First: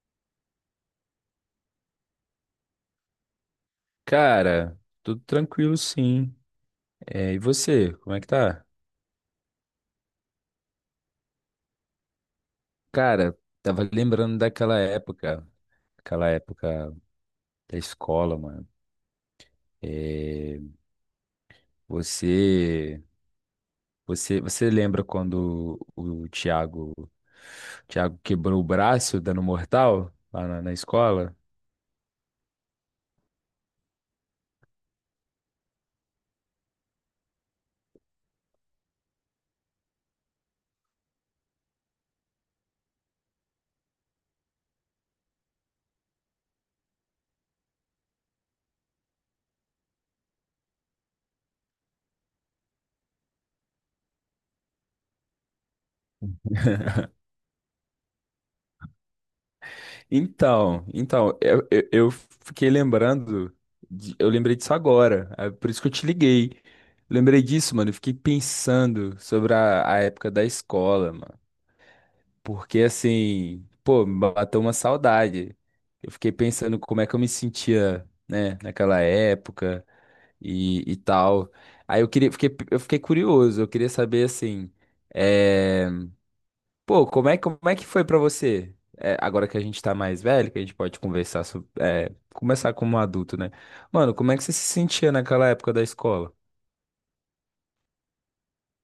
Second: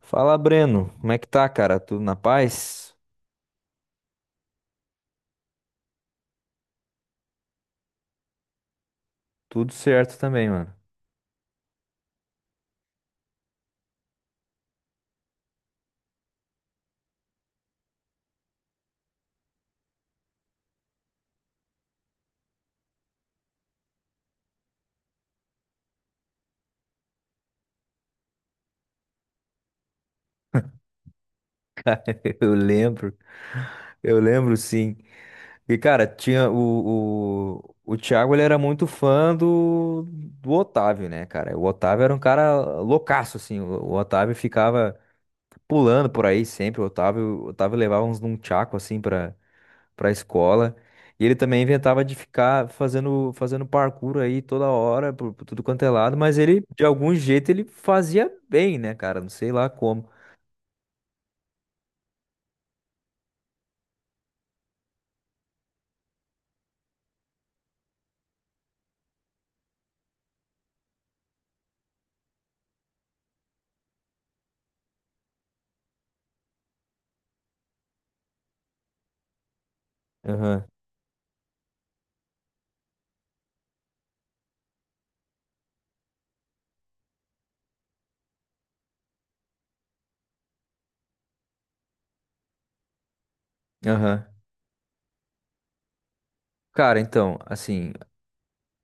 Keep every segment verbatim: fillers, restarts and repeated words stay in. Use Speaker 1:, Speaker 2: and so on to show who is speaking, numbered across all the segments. Speaker 1: Fala, Breno. Como é que tá, cara? Tudo na paz?
Speaker 2: Cara, tudo tranquilo, sim. É, e você, como é que tá?
Speaker 1: Tudo certo também, mano.
Speaker 2: Cara, tava lembrando daquela época, aquela época da escola, mano. É, você, você, você lembra quando o Thiago, o Thiago quebrou o braço dando mortal lá na, na escola?
Speaker 1: Eu lembro, eu lembro sim. E, cara, tinha o, o, o Thiago. Ele era muito fã do, do Otávio, né, cara? O Otávio era um cara loucaço, assim. O, o Otávio ficava pulando por aí sempre. O Otávio, o Otávio levava uns num tchaco, assim, pra, para a escola. E ele também inventava de ficar fazendo, fazendo parkour aí toda hora, por, por tudo quanto é lado, mas ele, de algum jeito, ele fazia bem, né, cara? Não sei lá como.
Speaker 2: Então, então, eu, eu, eu fiquei lembrando, de- eu lembrei disso agora, é por isso que eu te liguei. Lembrei disso, mano, eu fiquei pensando sobre a, a época da escola, mano. Porque assim, pô, me bateu uma saudade. Eu fiquei pensando como é que eu me sentia, né, naquela época
Speaker 1: Aham,
Speaker 2: e, e tal. Aí eu queria, fiquei, eu fiquei curioso, eu queria saber assim, eh, pô, como é, como é que foi pra você? É, agora que a gente tá mais velho, que a gente pode conversar sobre, é, começar como adulto, né? Mano,
Speaker 1: aham.
Speaker 2: como é que você se sentia naquela época da escola?
Speaker 1: Cara, então, assim,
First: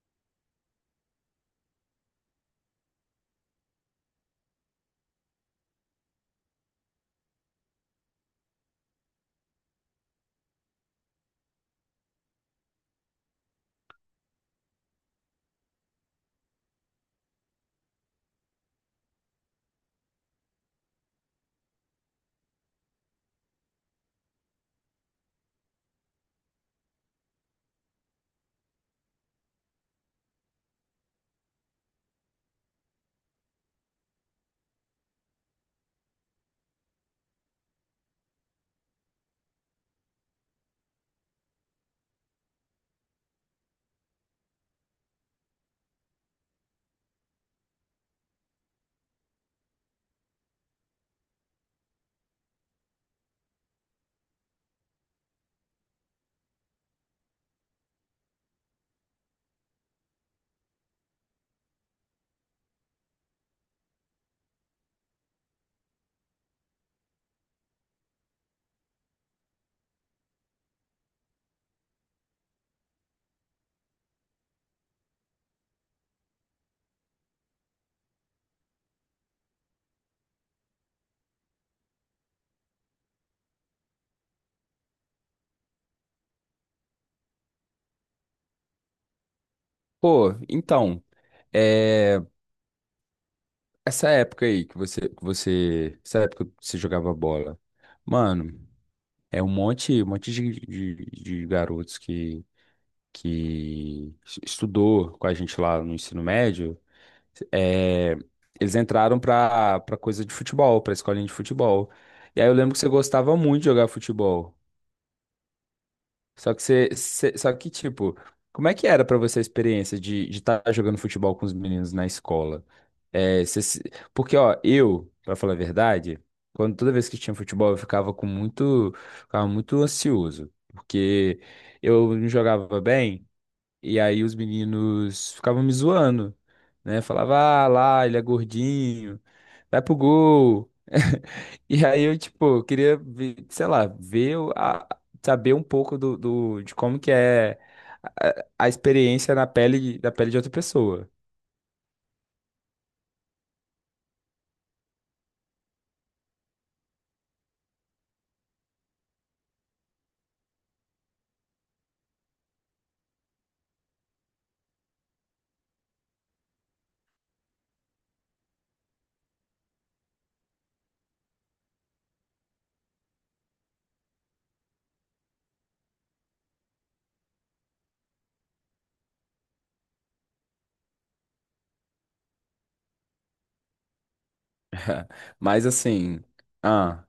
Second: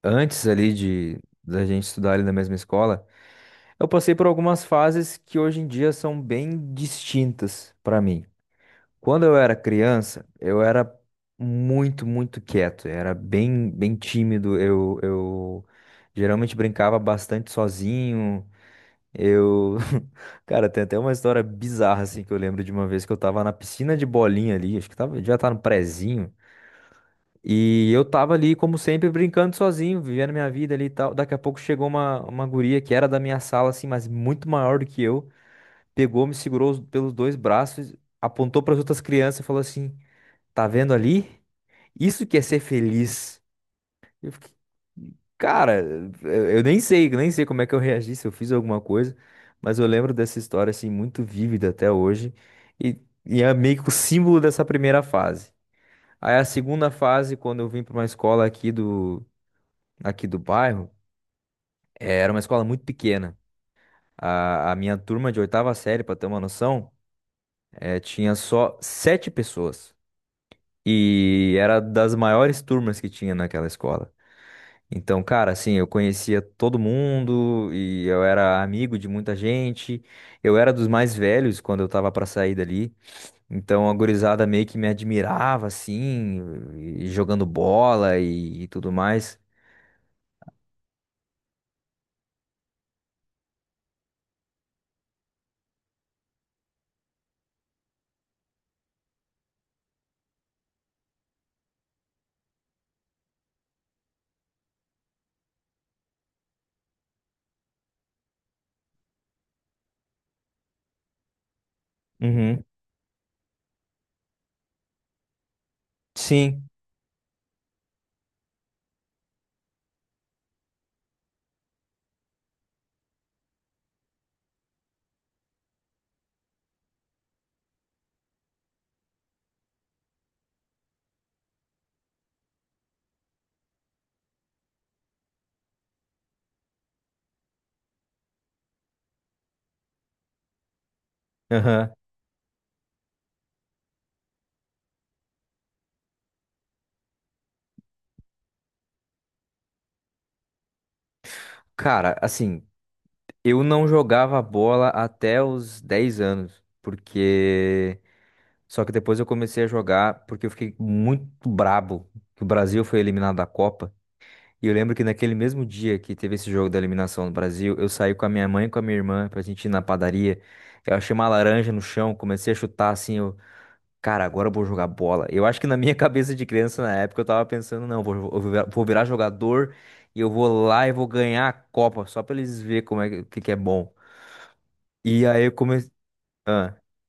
Speaker 1: antes ali de da gente estudar ali na mesma escola, eu passei por algumas fases que hoje em dia são bem distintas para mim. Quando eu era criança, eu era muito, muito quieto, eu era bem, bem tímido, eu, eu geralmente brincava bastante sozinho, eu... Cara, tem até uma história bizarra, assim, que eu lembro de uma vez que eu tava na piscina de bolinha ali, acho que tava, já tá no prezinho, e eu tava ali, como sempre, brincando sozinho, vivendo minha vida ali e tal. Daqui a pouco chegou uma, uma guria que era da minha sala, assim, mas muito maior do que eu, pegou, me segurou os- pelos dois braços, apontou para as outras crianças e falou assim... Tá vendo ali? Isso que é ser feliz. Eu fiquei, cara, eu eu nem sei, eu nem sei como é que eu reagi, se eu fiz alguma coisa, mas eu lembro dessa história assim muito vívida até hoje, e, e é meio que o símbolo dessa primeira fase. Aí a segunda fase, quando eu vim para uma escola aqui do aqui do bairro, eh, era uma escola muito pequena. A, a minha turma de oitava série, para ter uma noção, eh, tinha só sete pessoas. E era das maiores turmas que tinha naquela escola. Então, cara, assim, eu conhecia todo mundo e eu era amigo de muita gente. Eu era dos mais velhos quando eu tava pra sair dali. Então, a gurizada meio que me admirava, assim, e jogando bola e, e tudo mais.
Speaker 2: Pô, então, é, essa época aí que você, que você, essa época que você jogava bola, mano, é um monte, um monte de, de, de garotos que, que es- estudou com a gente lá no ensino médio. É, eles entraram pra, pra coisa de futebol, pra escolinha de futebol. E aí eu
Speaker 1: Uhum.
Speaker 2: lembro que você gostava muito de jogar futebol. Só que
Speaker 1: Sim.
Speaker 2: você, você- só que tipo, como é que era pra você a experiência de de estar jogando futebol com os meninos na escola? É, você se- porque ó, eu, pra falar a verdade, quando toda vez que tinha futebol, eu ficava com muito, ficava muito ansioso, porque eu não jogava bem. E aí os meninos ficavam me zoando, né? Falava, ah, lá, ele é gordinho, vai pro gol. E
Speaker 1: Aham.
Speaker 2: aí eu, tipo, queria ver, sei lá, ver, o- a, saber um pouco do, do- de como que é a, a experiência na pele, da pele de outra pessoa.
Speaker 1: Cara, assim, eu não jogava bola até os dez anos, porque. Só que depois eu comecei a jogar porque eu fiquei muito brabo que o Brasil foi eliminado da Copa. E eu lembro que naquele mesmo dia que teve esse jogo da eliminação no Brasil, eu saí com a minha mãe e com a minha irmã pra gente ir na padaria. Eu achei uma laranja no chão, comecei a chutar assim, eu, cara, agora eu vou jogar bola. Eu acho que na minha cabeça de criança na época eu tava pensando, não, vou, vou virar vou virar jogador, e eu vou lá e vou ganhar a Copa, só pra eles verem como é que, que que é bom. E aí eu
Speaker 2: Mas
Speaker 1: comecei.
Speaker 2: assim,
Speaker 1: Ah,
Speaker 2: ah,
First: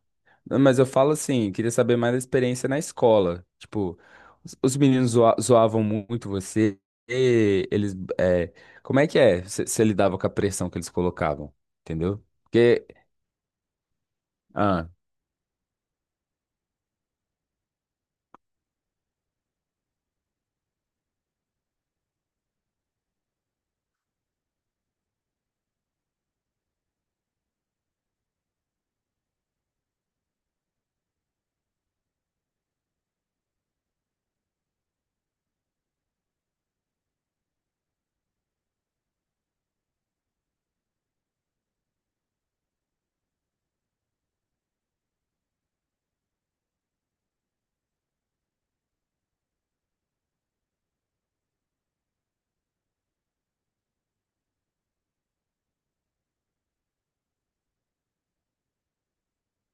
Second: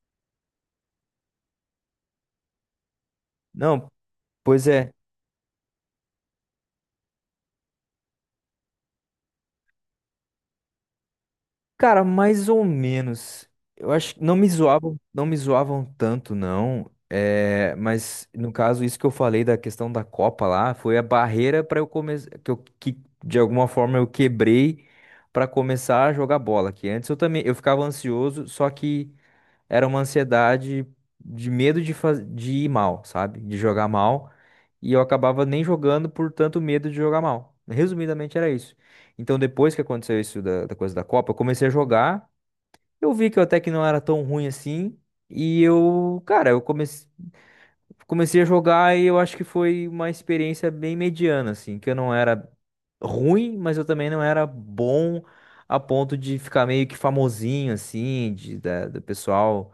Speaker 2: não, mas eu falo assim, queria saber mais da experiência na escola.
Speaker 1: não,
Speaker 2: Tipo, os,
Speaker 1: pois
Speaker 2: os
Speaker 1: é.
Speaker 2: meninos zoa- zoavam muito você, e eles, é, como é que é? Você lidava com a pressão que eles colocavam,
Speaker 1: Cara,
Speaker 2: entendeu?
Speaker 1: mais ou
Speaker 2: Porque,
Speaker 1: menos. Eu acho que não me
Speaker 2: ah,
Speaker 1: zoavam, não me zoavam tanto, não. É, mas no caso, isso que eu falei da questão da Copa lá, foi a barreira para eu começar, que eu que de alguma forma eu quebrei para começar a jogar bola, que antes eu também eu ficava ansioso, só que era uma ansiedade de medo de, faz... de ir mal, sabe? De jogar mal. E eu acabava nem jogando por tanto medo de jogar mal. Resumidamente era isso. Então, depois que aconteceu isso da, da coisa da Copa, eu comecei a jogar. Eu vi que eu até que não era tão ruim assim. E eu, cara, eu comecei, comecei a jogar e eu acho que foi uma experiência bem mediana, assim, que eu não era ruim, mas eu também não era bom a ponto de ficar meio que famosinho, assim, de, da, do pessoal.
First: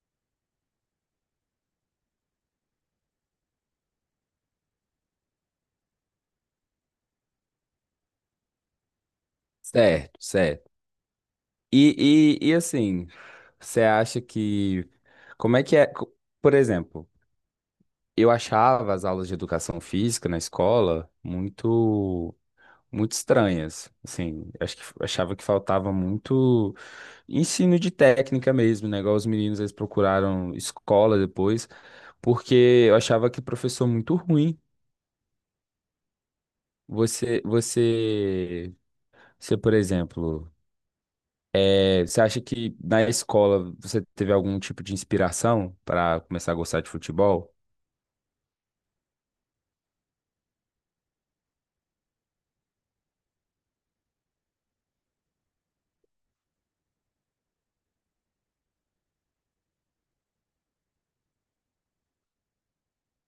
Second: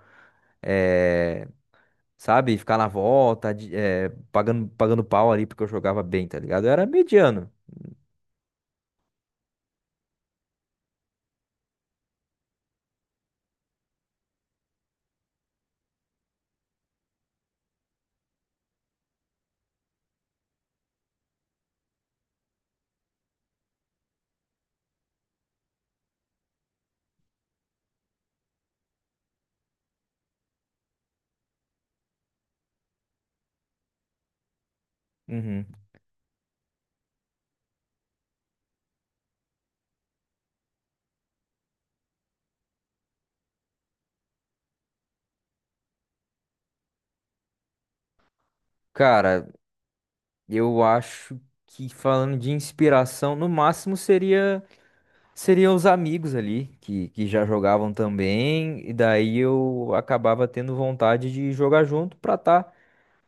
Speaker 1: eh, sabe? Ficar na volta, de- eh, pagando, pagando pau ali porque eu jogava bem, tá ligado? Eu era mediano.
Speaker 2: certo, certo. E, e, e assim, você acha que, como é que é? Co- Por exemplo, eu achava as aulas de educação física na escola muito muito estranhas. Assim, acho que achava que faltava muito ensino de técnica mesmo, né? Igual os meninos, eles procuraram escola depois, porque eu achava que professor muito ruim.
Speaker 1: Uhum.
Speaker 2: Você, você, você, por exemplo, é, você acha que na escola você teve algum tipo de inspiração para começar a gostar de futebol?
Speaker 1: Cara, eu acho que falando de inspiração, no máximo seria seria os amigos ali que, que já jogavam também, e daí eu acabava tendo vontade de jogar junto pra tá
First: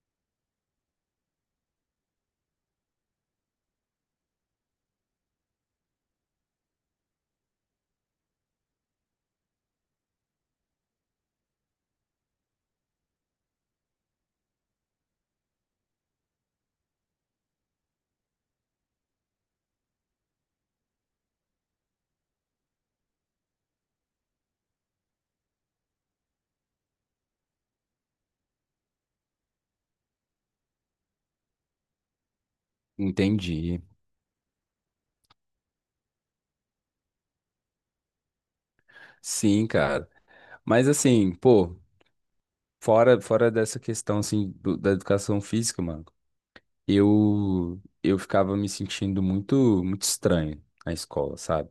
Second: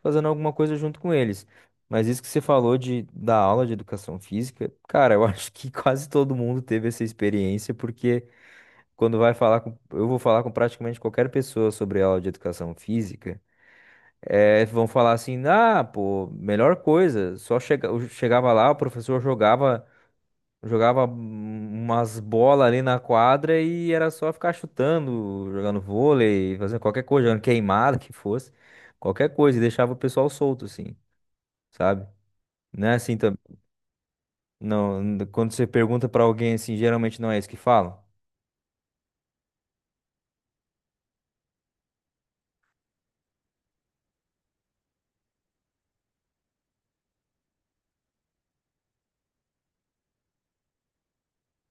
Speaker 1: fazendo alguma coisa junto com eles. Mas isso que você falou de da aula de educação física, cara, eu acho que quase todo mundo teve essa experiência porque quando vai falar com, eu vou falar com praticamente qualquer pessoa sobre aula de educação física, eh, vão falar assim, ah, pô, melhor coisa, só chega, eu chegava lá, o professor jogava, jogava hum, umas bolas ali na quadra e era só ficar chutando, jogando vôlei, fazendo qualquer coisa, jogando queimada que fosse, qualquer coisa, e deixava o pessoal solto, assim, sabe? Não é assim também.
Speaker 2: Entendi.
Speaker 1: Não, n- quando você pergunta pra alguém assim, geralmente não é isso que falam.
Speaker 2: Sim, cara. Mas assim, pô, fora, fora dessa questão assim do- da educação física, mano. eu eu ficava me sentindo muito muito estranho na escola, sabe?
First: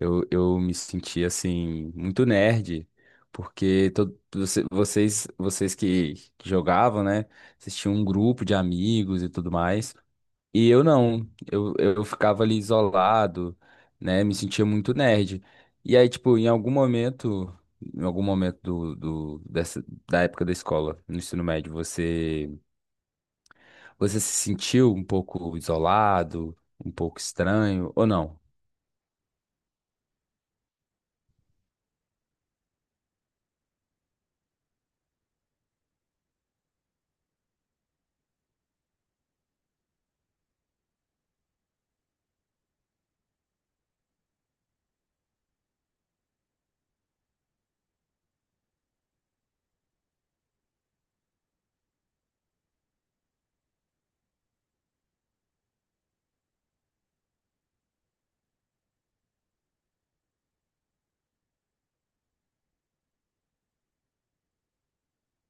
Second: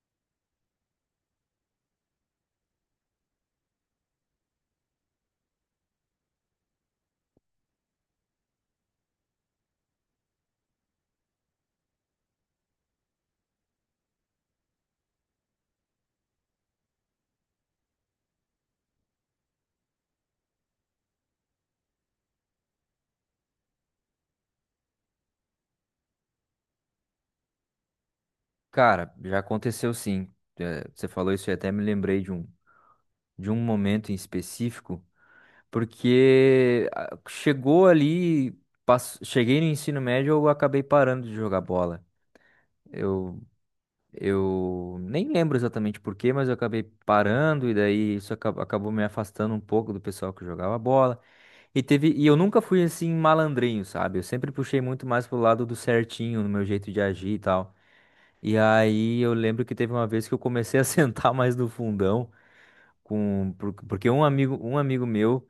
Speaker 2: Eu, eu me sentia assim muito nerd, porque todo, você- vocês vocês que que jogavam, né? Vocês tinham um grupo de amigos e tudo mais. E eu não, eu, eu ficava ali isolado, né? Me sentia muito nerd. E aí, tipo, em algum momento, em algum momento do, do, dessa, da época da escola, no ensino médio, você você se sentiu um pouco isolado, um pouco estranho, ou não?
Speaker 1: Cara, já aconteceu sim. É, você falou isso e até me lembrei de um, de um momento em específico, porque ah, chegou ali, pass- cheguei no ensino médio, eu acabei parando de jogar bola. Eu, eu nem lembro exatamente por quê, mas eu acabei parando e daí isso aca- acabou me afastando um pouco do pessoal que jogava bola. E teve, e eu nunca fui assim malandrinho, sabe? Eu sempre puxei muito mais pro lado do certinho, no meu jeito de agir e tal. E aí eu lembro que teve uma vez que eu comecei a sentar mais no fundão, com, por- porque um amigo, um amigo meu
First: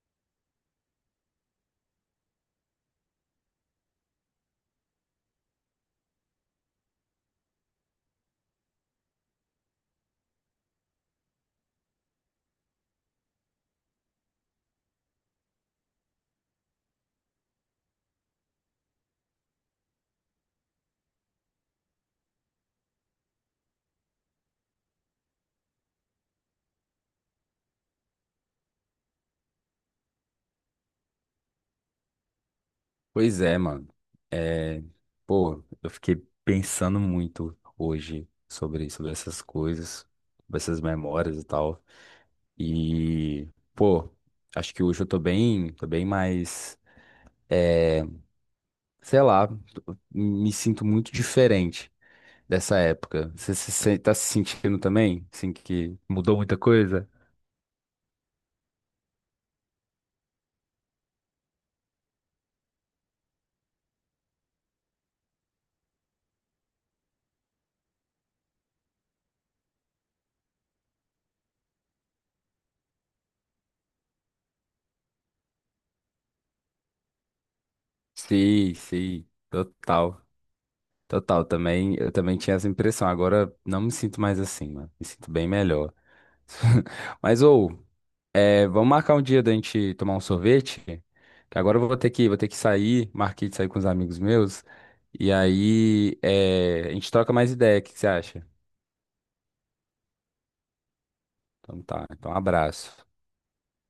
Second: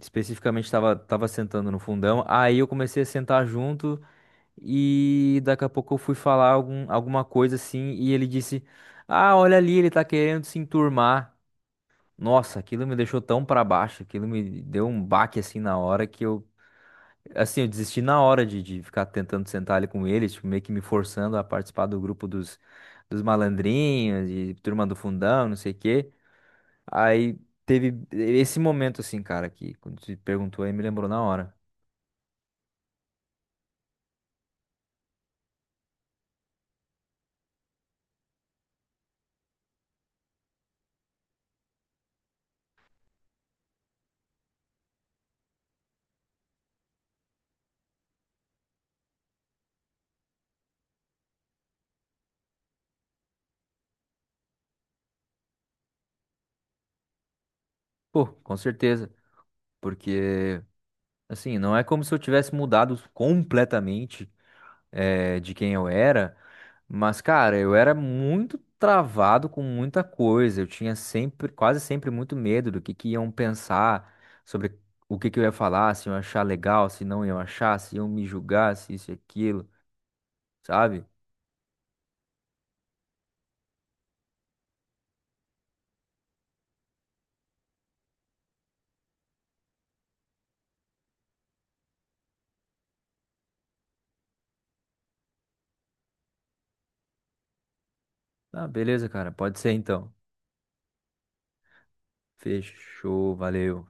Speaker 1: especificamente estava tava tava sentando no fundão, aí eu comecei a sentar junto e daqui a pouco eu fui falar algum, alguma coisa assim e ele disse: Ah, olha ali, ele tá querendo se enturmar. Nossa, aquilo me deixou tão pra baixo, aquilo me deu um baque assim na hora que eu... Assim, eu desisti na hora de, de ficar tentando sentar ali com eles, tipo, meio que me forçando a participar do grupo dos, dos malandrinhos, de turma do fundão, não sei o quê. Aí teve esse momento, assim, cara, que quando você perguntou aí, me lembrou na hora.
Speaker 2: Pois é, mano. É, pô, eu fiquei pensando muito hoje sobre, sobre essas coisas, sobre essas memórias e tal. E, pô, acho que hoje eu tô bem, tô bem mais, é, sei lá, tô- me sinto muito diferente dessa época. Você se, sen- tá se sentindo também? Assim, que mudou muita coisa?
Speaker 1: Pô, com certeza, porque, assim, não é como se eu tivesse mudado completamente, eh, de quem eu era. Mas, cara, eu era muito travado com muita coisa. Eu tinha sempre, quase sempre muito medo do que que iam pensar sobre o que que eu ia falar, se iam achar legal, se não iam achar, se iam me
Speaker 2: Sim,
Speaker 1: julgar, se isso e
Speaker 2: sim,
Speaker 1: aquilo,
Speaker 2: total.
Speaker 1: sabe?
Speaker 2: Total, também, eu também tinha essa impressão. Agora não me sinto mais assim, mano. Me sinto bem melhor. Mas, ou, é, vamos marcar um dia da gente tomar um sorvete? Que agora eu vou ter que, vou ter que sair, marquei de sair com os amigos meus. E aí, é, a gente troca mais ideia, o que que você acha?
Speaker 1: Ah, beleza, cara, pode ser então.
Speaker 2: Então tá, então um abraço.
Speaker 1: Fechou, valeu.